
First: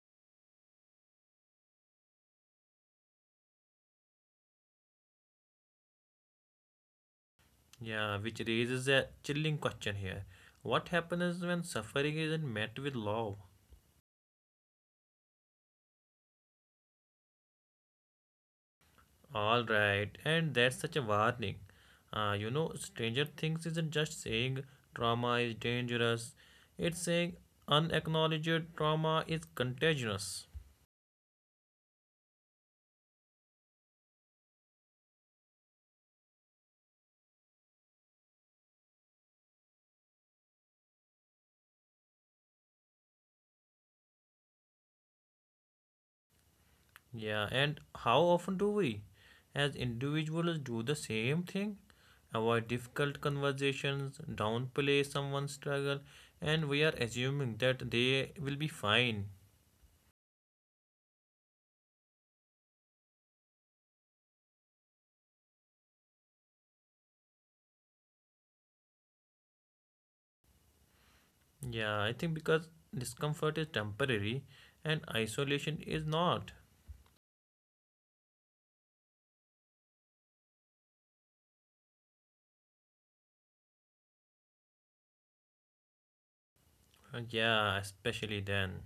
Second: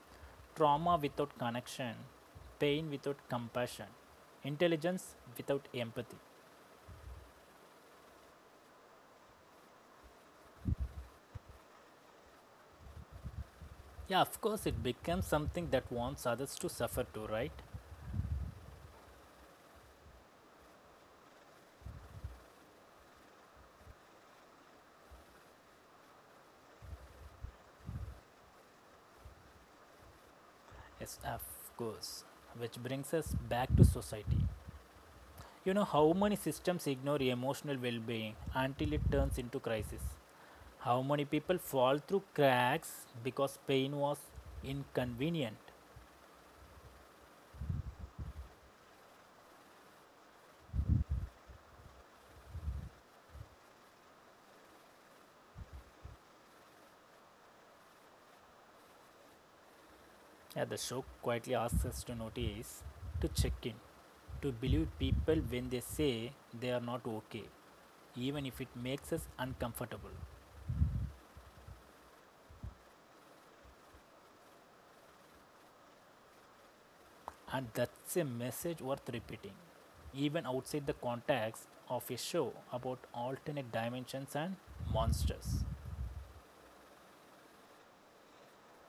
Speaker 2: Trauma without connection, pain without compassion, intelligence without empathy.
Speaker 1: Yeah, which raises a chilling question here. What happens when suffering isn't met with love?
Speaker 2: Yeah, of course, it becomes something that wants others to suffer too, right?
Speaker 1: All right, and that's such a warning. Uh, you know, Stranger Things isn't just saying trauma is dangerous, it's saying unacknowledged trauma is contagious.
Speaker 2: Yes, of course. Which brings us back to society. You know how many systems ignore emotional well-being until it turns into crisis. How many people fall through cracks because pain was inconvenient.
Speaker 1: Yeah, and how often do we, as individuals, do the same thing? Avoid difficult conversations, downplay someone's struggle, and we are assuming that they will be fine.
Speaker 2: Yeah, the show quietly asks us to notice, to check in, to believe people when they say they are not okay, even if it makes us uncomfortable.
Speaker 1: Yeah, I think because discomfort is temporary and isolation is not.
Speaker 2: And that's a message worth repeating, even outside the context of a show about alternate dimensions and monsters.
Speaker 1: Uh, Yeah, especially then.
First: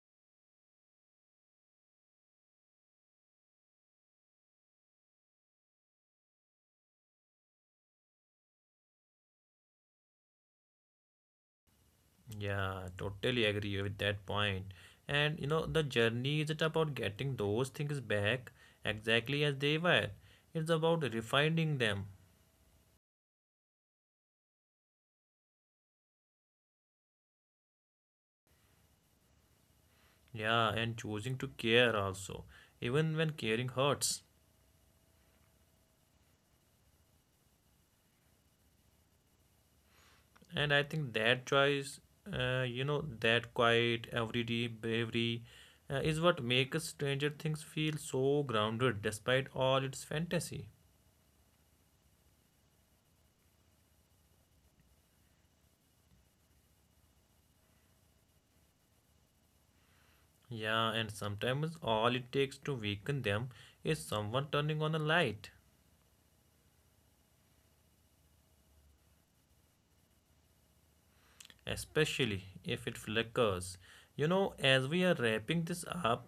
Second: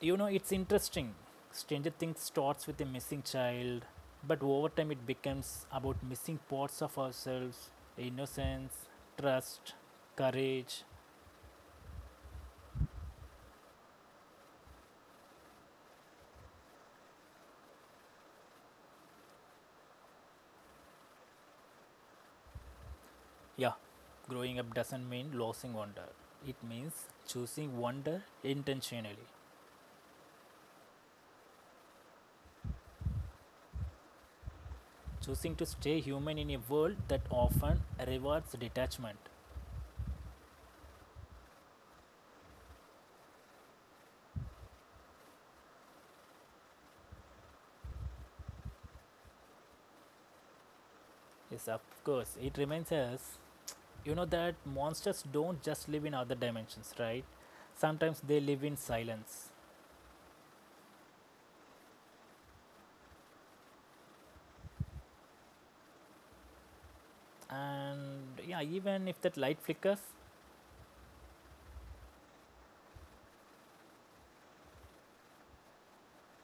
Speaker 2: You know, it's interesting. Stranger Things starts with a missing child, but over time it becomes about missing parts of ourselves: innocence, trust, courage.
Speaker 1: Yeah, totally agree with that point. And you know, the journey isn't about getting those things back exactly as they were, it's about refining them.
Speaker 2: Yeah, growing up doesn't mean losing wonder, it means choosing wonder intentionally.
Speaker 1: Yeah, and choosing to care also, even when caring hurts.
Speaker 2: Choosing to stay human in a world that often rewards detachment.
Speaker 1: And I think that choice, uh, you know, that quiet, everyday bravery uh, is what makes Stranger Things feel so grounded despite all its fantasy.
Speaker 2: Yes, of course, it reminds us, you know, that monsters don't just live in other dimensions, right? Sometimes they live in silence.
Speaker 1: Yeah, and sometimes all it takes to weaken them is someone turning on a light.
Speaker 2: And yeah, even if that light flickers.
Speaker 1: Especially if it flickers. You know, as we are wrapping this up,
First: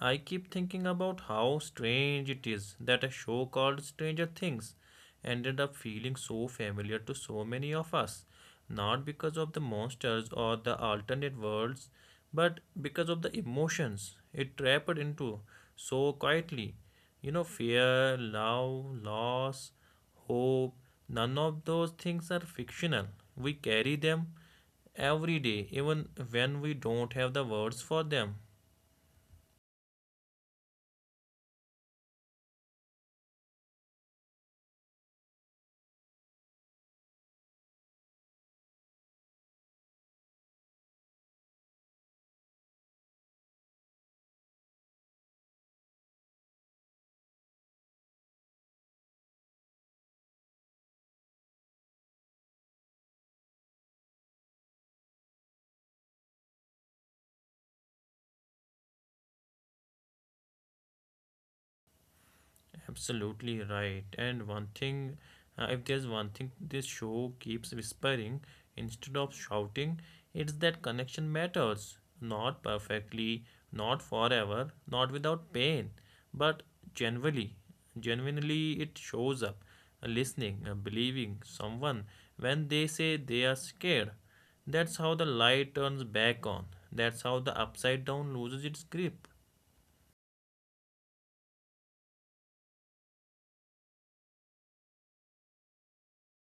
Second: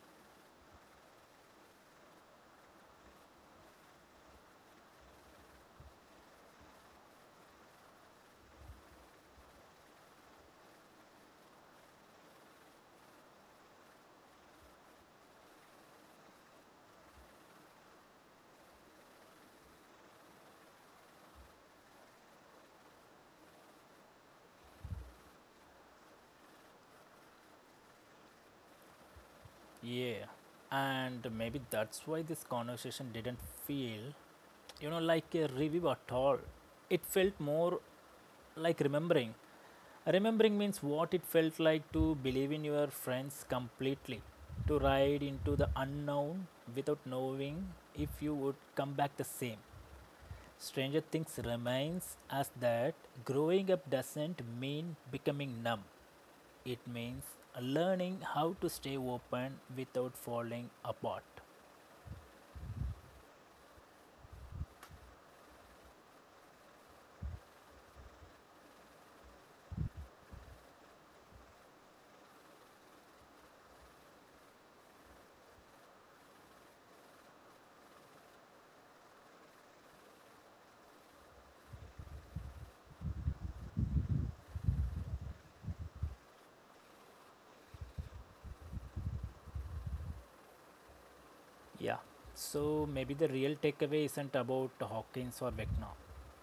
Speaker 1: I keep thinking about how strange it is that a show called Stranger Things ended up feeling so familiar to so many of us, not because of the monsters or the alternate worlds, but because of the emotions it trapped into so quietly. You know, fear, love, loss, hope, none of those things are fictional. We carry them every day, even when we don't have the words for them.
Speaker 2: Yeah, and maybe that's why this conversation didn't feel, you know, like a review at all. It felt more like remembering. Remembering means what it felt like to believe in your friends completely, to ride into the unknown without knowing if you would come back the same. Stranger Things reminds us that growing up doesn't mean becoming numb. It means learning how to stay open without falling apart.
Speaker 1: Absolutely right. And one thing, uh, if there's one thing this show keeps whispering instead of shouting, it's that connection matters. Not perfectly, not forever, not without pain, but genuinely. Genuinely, it shows up. uh, Listening, uh, believing someone when they say they are scared. That's how the light turns back on. That's how the upside down loses its grip.
Speaker 2: Yeah. So maybe the real takeaway isn't about Hawkins or Vecna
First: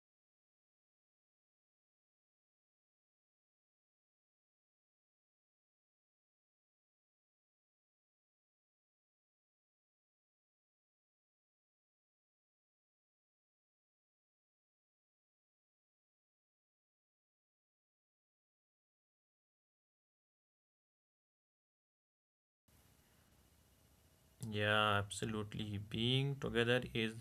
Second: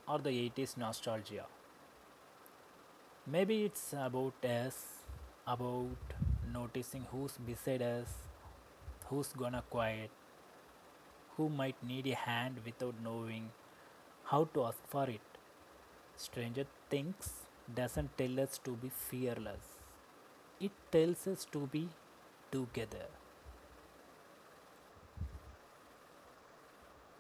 Speaker 2: or the eighties nostalgia. Maybe it's about us, about noticing who's beside us, who's gonna quiet, who might need a hand without knowing how to ask for it. Stranger Things doesn't tell us to be fearless, it tells us to be together.
Speaker 1: Yeah, absolutely. Being together is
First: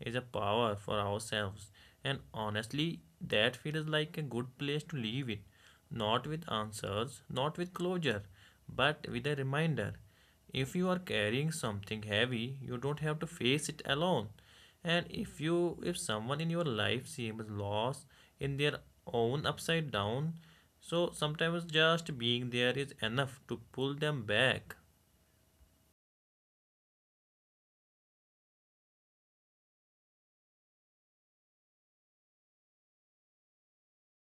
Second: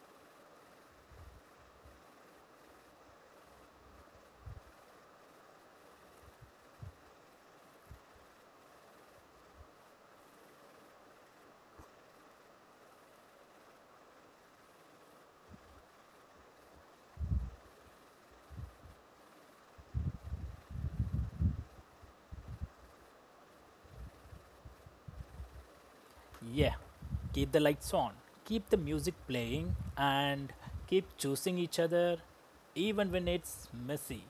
Speaker 1: is a power for ourselves. And honestly, that feels like a good place to leave it. Not with answers, not with closure, but with a reminder. If you are carrying something heavy, you don't have to face it alone. And if you if someone in your life seems lost in their own upside down, so sometimes just being there is enough to pull them back.
Speaker 2: Yeah, keep the lights on, keep the music playing, and keep choosing each other even when it's messy.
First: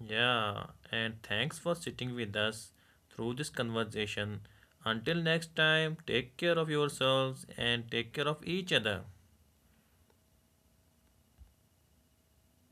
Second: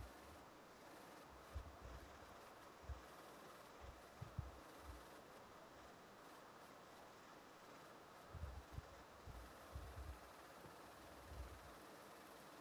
Speaker 1: Yeah, and thanks for sitting with us through this conversation. Until next time, take care of yourselves and take care of each other.